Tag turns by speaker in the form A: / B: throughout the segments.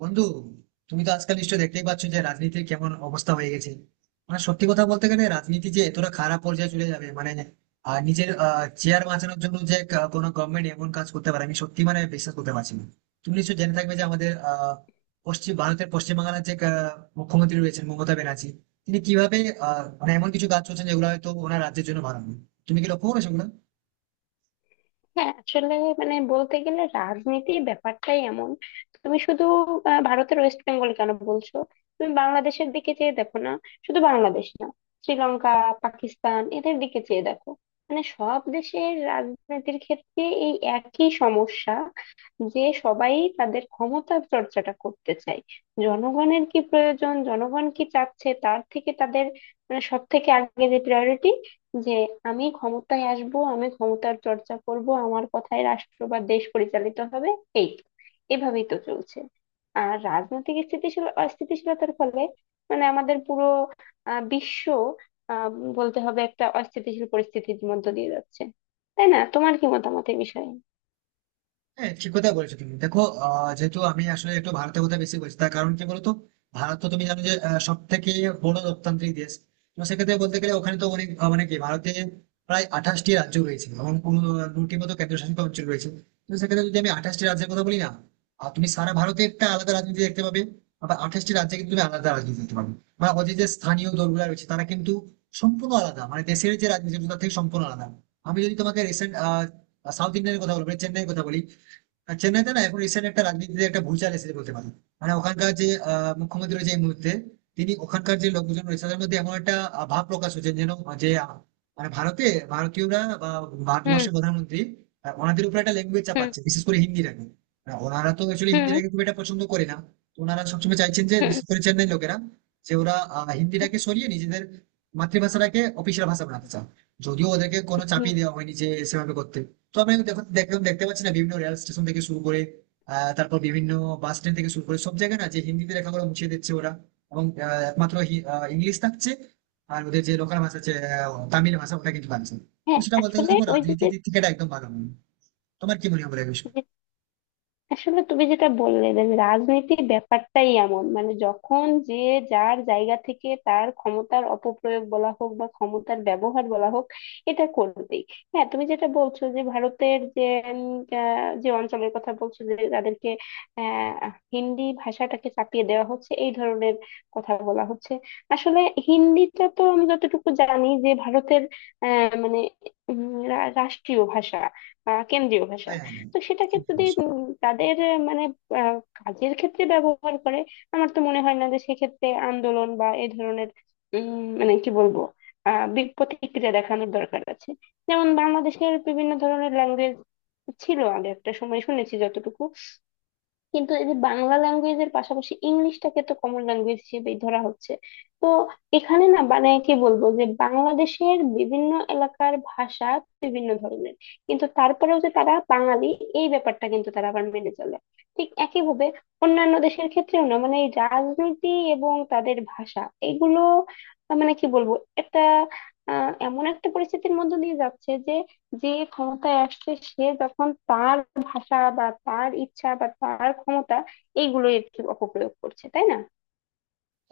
A: বন্ধু, তুমি তো আজকাল নিশ্চয় দেখতেই পাচ্ছ যে রাজনীতির কেমন অবস্থা হয়ে গেছে। মানে, সত্যি কথা বলতে গেলে রাজনীতি যে এতটা খারাপ পর্যায়ে চলে যাবে, মানে নিজের চেয়ার বাঁচানোর জন্য যে কোনো গভর্নমেন্ট এমন কাজ করতে পারে, আমি সত্যি মানে বিশ্বাস করতে পারছি না। তুমি নিশ্চয় জেনে থাকবে যে আমাদের পশ্চিম ভারতের, পশ্চিম বাংলার যে মুখ্যমন্ত্রী রয়েছেন, মমতা ব্যানার্জি, তিনি কিভাবে মানে এমন কিছু কাজ করছেন যেগুলো হয়তো ওনার রাজ্যের জন্য ভালো নয়। তুমি কি লক্ষ্য করেছো ওগুলো?
B: হ্যাঁ, আসলে মানে বলতে গেলে রাজনীতির ব্যাপারটাই এমন। তুমি শুধু ভারতের ওয়েস্ট বেঙ্গল কেন বলছো? তুমি বাংলাদেশের দিকে চেয়ে দেখো না। শুধু বাংলাদেশ না, শ্রীলঙ্কা, পাকিস্তান, এদের দিকে চেয়ে দেখো। মানে সব দেশের রাজনীতির ক্ষেত্রে এই একই সমস্যা, যে সবাই তাদের ক্ষমতা চর্চাটা করতে চায়। জনগণের কি প্রয়োজন, জনগণ কি চাচ্ছে, তার থেকে তাদের মানে সব থেকে আগে যে প্রায়োরিটি, যে আমি ক্ষমতায় আসব, আমি ক্ষমতার চর্চা করব, আমার কথায় রাষ্ট্র বা দেশ পরিচালিত হবে। এই তো। এভাবেই তো চলছে। আর রাজনৈতিক স্থিতিশীল অস্থিতিশীলতার ফলে মানে আমাদের পুরো বিশ্ব আহ, বলতে হবে একটা অস্থিতিশীল পরিস্থিতির মধ্য দিয়ে যাচ্ছে। তাই না? তোমার কি মতামত এই বিষয়ে?
A: হ্যাঁ, ঠিক কথা বলেছো তুমি। দেখো, যেহেতু আমি আসলে একটু ভারতের কথা বেশি বলছি, তার কারণ কি বলতো। ভারত তো তুমি জানো যে সব থেকে বড় লোকতান্ত্রিক দেশ। তো সেক্ষেত্রে বলতে গেলে ওখানে তো অনেক মানে কি, ভারতে প্রায় 28টি রাজ্য রয়েছে এবং দুটি মতো কেন্দ্রশাসিত অঞ্চল রয়েছে। তো সেক্ষেত্রে যদি আমি 28টি রাজ্যের কথা বলি না, আর তুমি সারা ভারতে একটা আলাদা রাজনীতি দেখতে পাবে, আবার 28টি রাজ্যে কিন্তু তুমি আলাদা রাজনীতি দেখতে পাবে। মানে ওদের যে স্থানীয় দলগুলো রয়েছে তারা কিন্তু সম্পূর্ণ আলাদা, মানে দেশের যে রাজনীতি তার থেকে সম্পূর্ণ আলাদা। আমি যদি তোমাকে রিসেন্ট সাউথ ইন্ডিয়ানের কথা বলবো, মানে চেন্নাইয়ের কথা বলি, আর চেন্নাইতে না এখন রিসেন্ট একটা রাজনীতিতে একটা ভূচাল এসেছে বলতে পারি। মানে ওখানকার যে মুখ্যমন্ত্রী রয়েছে এই মুহূর্তে, তিনি ওখানকার যে লোকজন রয়েছে তাদের মধ্যে এমন একটা ভাব প্রকাশ হচ্ছে যেন, যে মানে ভারতে, ভারতীয়রা বা
B: হুম।
A: ভারতবর্ষের প্রধানমন্ত্রী ওনাদের উপর একটা ল্যাঙ্গুয়েজ
B: হুম।
A: চাপাচ্ছে, বিশেষ করে হিন্দিটাকে। আর ওনারা তো অ্যাকচুয়ালি
B: হুম। হুম।
A: হিন্দিটাকে খুব একটা পছন্দ করে না। তো ওনারা সবসময় চাইছেন যে,
B: হুম।
A: বিশেষ করে চেন্নাই লোকেরা, যে ওরা
B: হুম।
A: হিন্দিটাকে সরিয়ে নিজেদের মাতৃভাষাটাকে অফিসিয়াল ভাষা বানাতে চান। যদিও ওদেরকে কোনো চাপিয়ে
B: হুম।
A: দেওয়া হয়নি যে সেভাবে করতে। তো আপনি দেখুন, দেখুন দেখতে পাচ্ছি না বিভিন্ন রেল স্টেশন থেকে শুরু করে তারপর বিভিন্ন বাস স্ট্যান্ড থেকে শুরু করে সব জায়গায় না যে হিন্দিতে লেখাগুলো মুছিয়ে দিচ্ছে ওরা, এবং একমাত্র ইংলিশ থাকছে, আর ওদের যে লোকাল ভাষা আছে তামিল ভাষা, ওটা কিন্তু থাকছে। তো
B: হ্যাঁ,
A: সেটা বলতে গেলে
B: আসলে
A: দেখো
B: ওই যে
A: রাজনীতির
B: যে
A: দিক থেকে এটা একদম ভালো নয়। তোমার কি মনে হয় বলে বিষয়?
B: আসলে তুমি যেটা বললে যে রাজনীতির ব্যাপারটাই এমন, মানে যখন যে যার জায়গা থেকে তার ক্ষমতার অপপ্রয়োগ বলা হোক বা ক্ষমতার ব্যবহার বলা হোক, এটা করবেই। হ্যাঁ, তুমি যেটা বলছো যে ভারতের যে উম, যে অঞ্চলের কথা বলছো যে তাদেরকে আহ হিন্দি ভাষাটাকে চাপিয়ে দেওয়া হচ্ছে, এই ধরনের কথা বলা হচ্ছে। আসলে হিন্দিটা তো আমি যতটুকু জানি যে ভারতের মানে রাষ্ট্রীয় ভাষা, কেন্দ্রীয় ভাষা।
A: হ্যাঁ, হ্যাঁ, হ্যাঁ।
B: তো সেটাকে
A: ঠিক
B: যদি
A: বলেছো।
B: তাদের মানে কাজের ক্ষেত্রে ব্যবহার করে, আমার তো মনে হয় না যে সেক্ষেত্রে আন্দোলন বা এ ধরনের উম মানে কি বলবো, প্রতিক্রিয়া দেখানোর দরকার আছে। যেমন বাংলাদেশের বিভিন্ন ধরনের ল্যাঙ্গুয়েজ ছিল আগে একটা সময়, শুনেছি যতটুকু। কিন্তু এই যে বাংলা ল্যাঙ্গুয়েজের পাশাপাশি ইংলিশটাকে তো কমন ল্যাঙ্গুয়েজ হিসেবেই ধরা হচ্ছে। তো এখানে না, মানে কি বলবো, যে বাংলাদেশের বিভিন্ন এলাকার ভাষা বিভিন্ন ধরনের, কিন্তু তারপরেও যে তারা বাঙালি এই ব্যাপারটা কিন্তু তারা আবার মেনে চলে। ঠিক একইভাবে অন্যান্য দেশের ক্ষেত্রেও না, মানে এই রাজনীতি এবং তাদের ভাষা এগুলো মানে কি বলবো, একটা এমন একটা পরিস্থিতির মধ্যে দিয়ে যাচ্ছে, যে যে ক্ষমতায় আসছে সে যখন তার ভাষা বা তার ইচ্ছা বা তার ক্ষমতা এইগুলো একটু অপপ্রয়োগ করছে, তাই না?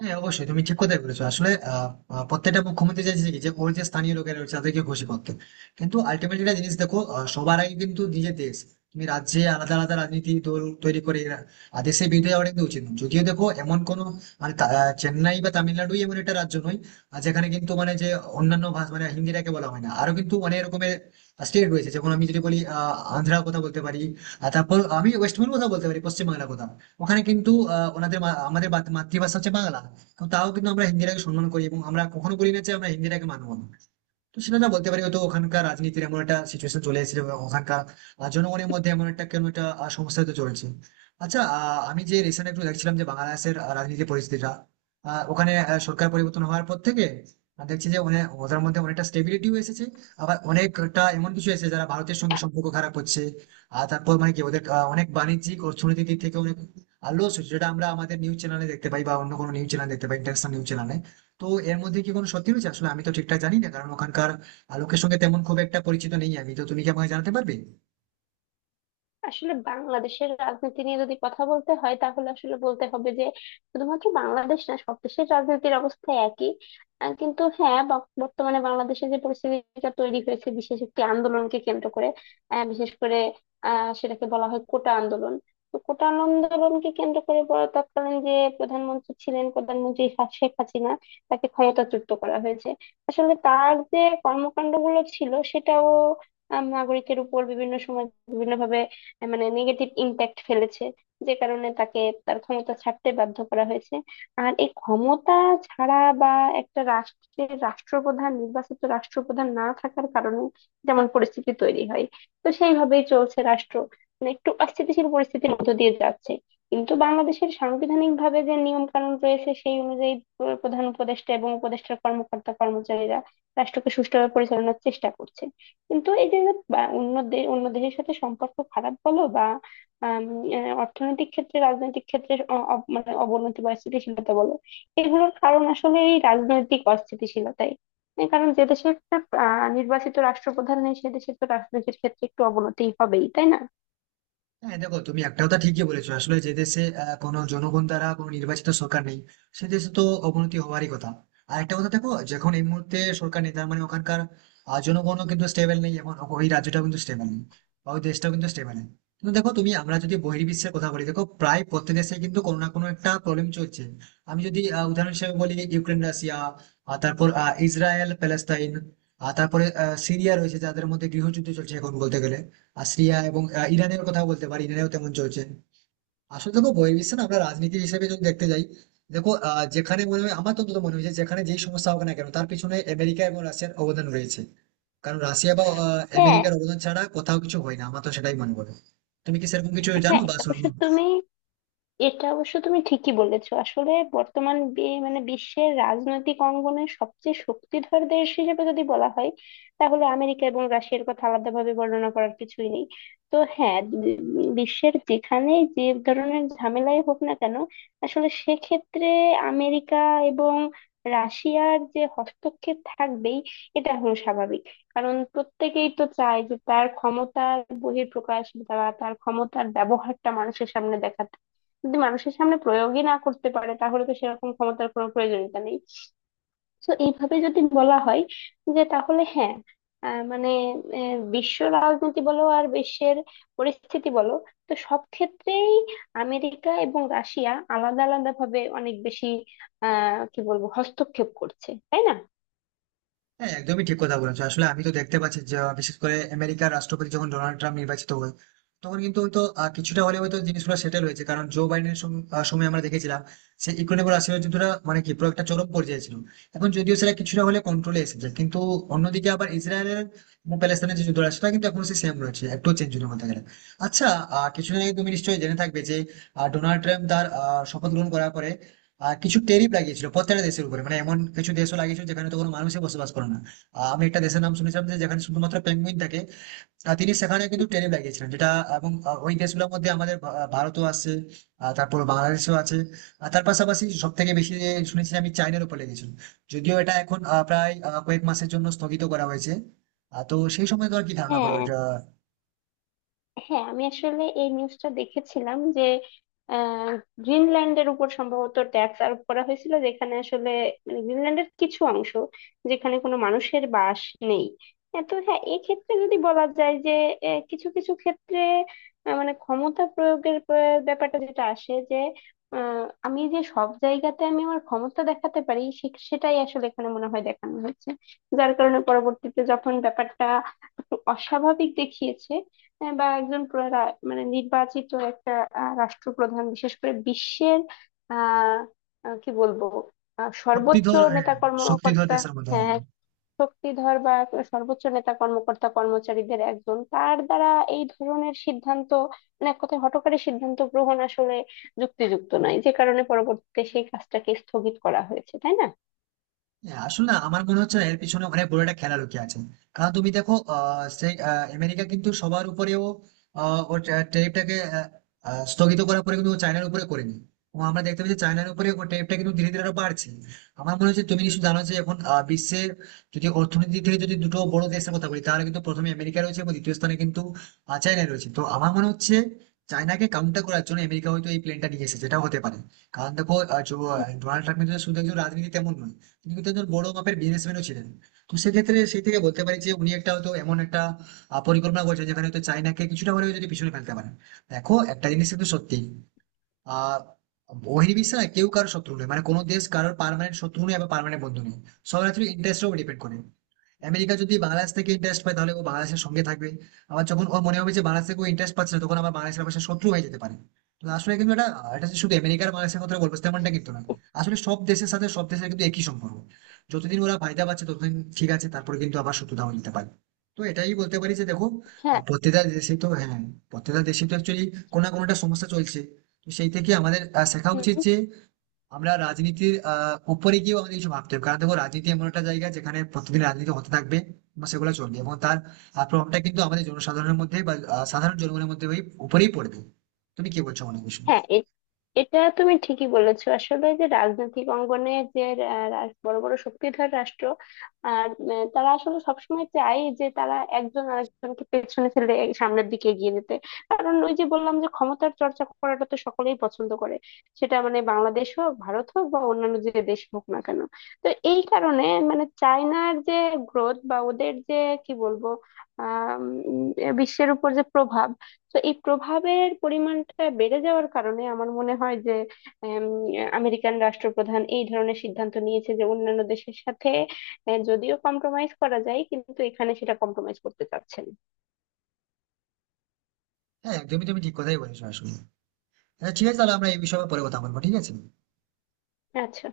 A: হ্যাঁ, অবশ্যই তুমি ঠিক কথাই বলেছো। আসলে আহ, আহ, প্রত্যেকটা মুখ্যমন্ত্রী চাইছে কি যে ওর যে স্থানীয় লোকেরা রয়েছে তাদেরকে খুশি করতে। কিন্তু আলটিমেটলি একটা জিনিস দেখো, সবার আগে কিন্তু নিজের দেশ। তুমি রাজ্যে আলাদা আলাদা রাজনীতি দল তৈরি করে আর দেশের বিরুদ্ধে যাওয়া কিন্তু উচিত নয়। যদিও দেখো এমন কোনো, মানে চেন্নাই বা তামিলনাড়ুই এমন একটা রাজ্য নয় আর, যেখানে কিন্তু মানে যে অন্যান্য ভাষা মানে হিন্দিটাকে বলা হয় না। আরো কিন্তু অনেক রকমের স্টেট রয়েছে, যেমন আমি যদি বলি আন্ধ্রার কথা বলতে পারি, আর তারপর আমি ওয়েস্ট বেঙ্গল কথা বলতে পারি, পশ্চিমবাংলার কথা। ওখানে কিন্তু ওনাদের আমাদের মাতৃভাষা হচ্ছে বাংলা। কিন্তু তাও কিন্তু আমরা হিন্দিটাকে সম্মান করি এবং আমরা কখনো বলি না যে আমরা হিন্দিটাকে মানবো না। তো সেটা না বলতে পারি হয়তো ওখানকার রাজনীতির এমন একটা সিচুয়েশন চলে এসেছে, বা ওখানকার জনগণের মধ্যে এমন একটা কেন একটা সমস্যা তো চলছে। আচ্ছা, আমি যে রিসেন্ট একটু দেখছিলাম যে বাংলাদেশের রাজনীতির পরিস্থিতিটা, ওখানে সরকার পরিবর্তন হওয়ার পর থেকে আমি দেখছি যে অনেক ওদের মধ্যে অনেকটা স্টেবিলিটিও এসেছে, আবার অনেকটা এমন কিছু এসেছে যারা ভারতের সঙ্গে সম্পর্ক খারাপ করছে। আর তারপর মানে কি ওদের অনেক বাণিজ্যিক অর্থনৈতিক দিক থেকে অনেক লস হচ্ছে, যেটা আমরা আমাদের নিউজ চ্যানেলে দেখতে পাই বা অন্য কোনো নিউজ চ্যানেল দেখতে পাই, ইন্টারন্যাশনাল নিউজ চ্যানেলে। তো এর মধ্যে কি কোনো সত্যি রয়েছে? আসলে আমি তো ঠিকঠাক জানি না কারণ ওখানকার লোকের সঙ্গে তেমন খুব একটা পরিচিত নেই আমি তো। তুমি কি আমাকে জানাতে পারবে?
B: আসলে বাংলাদেশের রাজনীতি নিয়ে যদি কথা বলতে হয় তাহলে আসলে বলতে হবে যে শুধুমাত্র বাংলাদেশ না, সব দেশের রাজনীতির অবস্থা একই। কিন্তু হ্যাঁ, বর্তমানে বাংলাদেশে যে পরিস্থিতিটা তৈরি হয়েছে বিশেষ একটি আন্দোলনকে কেন্দ্র করে, বিশেষ করে সেটাকে বলা হয় কোটা আন্দোলন। তো কোটা আন্দোলনকে কেন্দ্র করে বড় তৎকালীন যে প্রধানমন্ত্রী ছিলেন, প্রধানমন্ত্রী শেখ হাসিনা, তাকে ক্ষমতাচ্যুত করা হয়েছে। আসলে তার যে কর্মকাণ্ডগুলো ছিল সেটাও নাগরিকের উপর বিভিন্ন সময় বিভিন্ন ভাবে মানে নেগেটিভ ইম্প্যাক্ট ফেলেছে, যে কারণে তাকে তার ক্ষমতা ছাড়তে বাধ্য করা হয়েছে। আর এই ক্ষমতা ছাড়া বা একটা রাষ্ট্রের রাষ্ট্রপ্রধান, নির্বাচিত রাষ্ট্রপ্রধান না থাকার কারণে যেমন পরিস্থিতি তৈরি হয়, তো সেইভাবেই চলছে রাষ্ট্র, মানে একটু অস্থিতিশীল পরিস্থিতির মধ্য দিয়ে যাচ্ছে। কিন্তু বাংলাদেশের সাংবিধানিক ভাবে যে নিয়ম কানুন রয়েছে সেই অনুযায়ী প্রধান উপদেষ্টা এবং উপদেষ্টার কর্মকর্তা কর্মচারীরা রাষ্ট্রকে সুষ্ঠুভাবে পরিচালনার চেষ্টা করছে। কিন্তু এই যে যে বা অন্য দেশের সাথে সম্পর্ক খারাপ বলো বা আম, অর্থনৈতিক ক্ষেত্রে রাজনৈতিক ক্ষেত্রে মানে অবনতি বা স্থিতিশীলতা বলো, এগুলোর কারণ আসলে এই রাজনৈতিক অস্থিতিশীলতাই। এই কারণ যে দেশে একটা নির্বাচিত রাষ্ট্রপ্রধান নেই, সে দেশে তো রাজনীতির ক্ষেত্রে একটু অবনতি হবেই, তাই না?
A: হ্যাঁ, দেখো তুমি একটা কথা ঠিকই বলেছো। আসলে যে দেশে কোনো জনগণ দ্বারা কোনো নির্বাচিত সরকার নেই, সে দেশে তো অবনতি হওয়ারই কথা। আর একটা কথা দেখো, যখন এই মুহূর্তে সরকার নেই, তার মানে ওখানকার জনগণও কিন্তু স্টেবল নেই, এবং ওই রাজ্যটাও কিন্তু স্টেবল নেই, বা ওই দেশটাও কিন্তু স্টেবল নেই। কিন্তু দেখো তুমি, আমরা যদি বহির্বিশ্বের কথা বলি, দেখো প্রায় প্রত্যেক দেশে কিন্তু কোনো না কোনো একটা প্রবলেম চলছে। আমি যদি উদাহরণ হিসেবে বলি, ইউক্রেন রাশিয়া, তারপর ইসরায়েল প্যালেস্তাইন, আর তারপরে সিরিয়া রয়েছে যাদের মধ্যে গৃহযুদ্ধ চলছে এখন বলতে গেলে। আর সিরিয়া এবং ইরানের কথা বলতে পারি, ইরানেও তেমন চলছে। আসলে দেখো বহির্বিশ্বে না, আমরা রাজনীতি হিসেবে যদি দেখতে যাই, দেখো যেখানে মনে হয়, আমার তো অন্তত মনে হয়েছে যেখানে যেই সমস্যা হোক না কেন তার পিছনে আমেরিকা এবং রাশিয়ার অবদান রয়েছে। কারণ রাশিয়া বা
B: হ্যাঁ,
A: আমেরিকার অবদান ছাড়া কোথাও কিছু হয় না, আমার তো সেটাই মনে করে। তুমি কি সেরকম কিছু জানো
B: হ্যাঁ।
A: বা
B: এটা অবশ্য
A: সেরকম?
B: তুমি এটা অবশ্য তুমি ঠিকই বলেছো। আসলে বর্তমান মানে বিশ্বের রাজনৈতিক অঙ্গনে সবচেয়ে শক্তিধর দেশ হিসেবে যদি বলা হয়, তাহলে আমেরিকা এবং রাশিয়ার কথা আলাদাভাবে বর্ণনা করার কিছুই নেই। তো হ্যাঁ, বিশ্বের যেখানে যে ধরনের ঝামেলাই হোক না কেন, আসলে সেক্ষেত্রে আমেরিকা এবং রাশিয়ার যে হস্তক্ষেপ থাকবেই, এটা হলো স্বাভাবিক। কারণ প্রত্যেকেই তো চায় যে তার ক্ষমতার বহিঃপ্রকাশ বা তার ক্ষমতার ব্যবহারটা মানুষের সামনে দেখাতে। যদি মানুষের সামনে প্রয়োগই না করতে পারে তাহলে তো সেরকম ক্ষমতার কোনো প্রয়োজনীয়তা নেই। তো এইভাবে যদি বলা হয়, যে তাহলে হ্যাঁ, মানে বিশ্ব রাজনীতি বলো আর বিশ্বের পরিস্থিতি বলো, তো সব ক্ষেত্রেই আমেরিকা এবং রাশিয়া আলাদা আলাদা ভাবে অনেক বেশি কি বলবো, হস্তক্ষেপ করছে, তাই না?
A: হ্যাঁ, একদমই ঠিক কথা বলেছো। আসলে আমি তো দেখতে পাচ্ছি যে বিশেষ করে আমেরিকার রাষ্ট্রপতি যখন ডোনাল্ড ট্রাম্প নির্বাচিত হয়, তখন কিন্তু হয়তো কিছুটা হলে হয়তো জিনিসগুলো সেটেল হয়েছে। কারণ জো বাইডেনের সময় আমরা দেখেছিলাম সে ইকোনমিক রাশিয়ার যুদ্ধটা মানে কি পুরো একটা চরম পর্যায়ে ছিল। এখন যদিও সেটা কিছুটা হলে কন্ট্রোলে এসেছে, কিন্তু অন্যদিকে আবার ইসরায়েলের এবং প্যালেস্তাইনের যে যুদ্ধটা, সেটা কিন্তু এখন সেম রয়েছে, একটু চেঞ্জ হয়নি বলতে গেলে। আচ্ছা, কিছুদিন আগে তুমি নিশ্চয়ই জেনে থাকবে যে ডোনাল্ড ট্রাম্প তার শপথ গ্রহণ করার পরে কিছু ট্যারিফ লাগিয়েছিল প্রত্যেকটা দেশের উপরে, মানে এমন কিছু দেশও লাগিয়েছিল যেখানে তো কোনো মানুষই বসবাস করে না। আমি একটা দেশের নাম শুনেছিলাম যে যেখানে শুধুমাত্র পেঙ্গুইন থাকে, তিনি সেখানে কিন্তু ট্যারিফ লাগিয়েছিলেন যেটা। এবং ওই দেশগুলোর মধ্যে আমাদের ভারতও আছে, তারপর বাংলাদেশও আছে, আর তার পাশাপাশি সব থেকে বেশি যে শুনেছি আমি চায়নার উপর লেগেছিল। যদিও এটা এখন প্রায় কয়েক মাসের জন্য স্থগিত করা হয়েছে। তো সেই সময় তোমার কি ধারণা বলো
B: হ্যাঁ,
A: এটা?
B: হ্যাঁ। আমি আসলে এই নিউজটা দেখেছিলাম যে আহ, গ্রিনল্যান্ডের উপর সম্ভবত ট্যাক্স আরোপ করা হয়েছিল, যেখানে আসলে মানে গ্রিনল্যান্ডের কিছু অংশ যেখানে কোনো মানুষের বাস নেই। হ্যাঁ, তো হ্যাঁ, এক্ষেত্রে যদি বলা যায় যে কিছু কিছু ক্ষেত্রে মানে ক্ষমতা প্রয়োগের ব্যাপারটা যেটা আসে যে আমি যে সব জায়গাতে আমি আমার ক্ষমতা দেখাতে পারি, সেটাই আসলে এখানে মনে হয় দেখানো হয়েছে, যার কারণে পরবর্তীতে যখন ব্যাপারটা একটু অস্বাভাবিক দেখিয়েছে, বা একজন মানে নির্বাচিত একটা রাষ্ট্রপ্রধান, বিশেষ করে বিশ্বের আহ আহ, কি বলবো, সর্বোচ্চ
A: শক্তিধর, হ্যাঁ,
B: নেতা
A: শক্তিধর
B: কর্মকর্তা,
A: দেশের মধ্যে,
B: হ্যাঁ,
A: হ্যাঁ।
B: এক শক্তিধর বা এক সর্বোচ্চ নেতা কর্মকর্তা কর্মচারীদের একজন, তার দ্বারা এই ধরনের সিদ্ধান্ত মানে এক কথায় হঠকারী সিদ্ধান্ত গ্রহণ আসলে যুক্তিযুক্ত নয়, যে কারণে পরবর্তীতে সেই কাজটাকে স্থগিত করা হয়েছে, তাই না?
A: হ্যাঁ, আসলে না, আমার মনে হচ্ছে না এর পিছনে অনেক বড় একটা খেলা লুকিয়ে আছে। কারণ তুমি দেখো সেই আমেরিকা কিন্তু সবার উপরেও ওর ট্যারিফটাকে স্থগিত করার পরে কিন্তু ও চায়নার উপরে করেনি। এবং আমরা দেখতে পাচ্ছি চায়নার উপরে ও ট্যারিফটা কিন্তু ধীরে ধীরে আরো বাড়ছে। আমার মনে হচ্ছে তুমি নিশ্চয়ই জানো যে এখন বিশ্বের যদি অর্থনীতি থেকে যদি দুটো বড় দেশের কথা বলি, তাহলে কিন্তু প্রথমে আমেরিকা রয়েছে এবং দ্বিতীয় স্থানে কিন্তু চায়না রয়েছে। তো আমার মনে হচ্ছে চায়নাকে কাউন্টার করার জন্য আমেরিকা হয়তো এই প্লেনটা নিয়ে এসেছে, যেটা হতে পারে। কারণ দেখো ডোনাল্ড ট্রাম্প কিন্তু শুধু একজন রাজনীতি তেমন নয়, তিনি কিন্তু একজন বড় মাপের বিজনেসম্যানও ছিলেন। তো সেক্ষেত্রে সেই থেকে বলতে পারি যে উনি একটা হয়তো এমন একটা পরিকল্পনা করছেন যেখানে হয়তো চাইনাকে কিছুটা হলেও যদি পিছনে ফেলতে পারেন। দেখো একটা জিনিস কিন্তু সত্যি, আহ বহির্বিশ্বে না কেউ কারোর শত্রু নয়, মানে কোনো দেশ কারোর পার্মানেন্ট শত্রু নয় আবার পার্মানেন্ট বন্ধু নয়। সবার আসলে ইন্টারেস্টের উপর ডিপেন্ড করে। আমেরিকা যদি বাংলাদেশ থেকে ইন্টারেস্ট পায় তাহলে ও বাংলাদেশের সঙ্গে থাকবে, আবার যখন ও মনে হবে যে বাংলাদেশ থেকে ইন্টারেস্ট পাচ্ছে না, তখন আবার বাংলাদেশের পাশে শত্রু হয়ে যেতে পারে। তো আসলে কিন্তু এটা, এটা যে শুধু আমেরিকার বাংলাদেশের কথা বলবো তেমনটা কিন্তু না। আসলে সব দেশের সাথে সব দেশের কিন্তু একই সম্পর্ক। যতদিন ওরা ফায়দা পাচ্ছে ততদিন ঠিক আছে, তারপরে কিন্তু আবার শত্রুতা হয়ে যেতে পারে। তো এটাই বলতে পারি যে দেখো
B: হ্যাঁ,
A: প্রত্যেকটা দেশে তো, হ্যাঁ, প্রত্যেকটা দেশে তো অ্যাকচুয়ালি কোনো না কোনোটা সমস্যা চলছে। তো সেই থেকে আমাদের শেখা উচিত যে আমরা রাজনীতির উপরে গিয়েও আমাদের কিছু ভাবতে হবে। কারণ দেখো রাজনীতি এমন একটা জায়গা যেখানে প্রতিদিন রাজনীতি হতে থাকবে এবং সেগুলো চলবে, এবং তার প্রভাবটা কিন্তু আমাদের জনসাধারণের মধ্যে বা সাধারণ জনগণের মধ্যে ওই উপরেই পড়বে। তুমি কি বলছো মনে বিষয়ে?
B: হ্যাঁ। এটা তুমি ঠিকই বলেছো আসলে, যে রাজনৈতিক অঙ্গনে যে বড় বড় শক্তিধর রাষ্ট্র, আর তারা আসলে সবসময় চায় যে তারা একজন আরেকজনকে পেছনে ফেলে এই সামনের দিকে এগিয়ে যেতে। কারণ ওই যে বললাম যে ক্ষমতার চর্চা করাটা তো সকলেই পছন্দ করে, সেটা মানে বাংলাদেশ হোক, ভারত হোক বা অন্যান্য যে দেশ হোক না কেন। তো এই কারণে মানে চায়নার যে গ্রোথ বা ওদের যে কি বলবো, আহ বিশ্বের উপর যে প্রভাব, তো এই প্রভাবের পরিমাণটা বেড়ে যাওয়ার কারণে আমার মনে হয় যে উম, আমেরিকান রাষ্ট্রপ্রধান এই ধরনের সিদ্ধান্ত নিয়েছে যে অন্যান্য দেশের সাথে যদিও কম্প্রোমাইজ করা যায় কিন্তু এখানে সেটা কম্প্রোমাইজ করতে চাচ্ছেন।
A: হ্যাঁ, একদমই তুমি ঠিক কথাই বলেছো আসলে। আচ্ছা, ঠিক আছে, তাহলে আমরা এই বিষয়ে পরে কথা বলবো, ঠিক আছে।
B: আচ্ছা।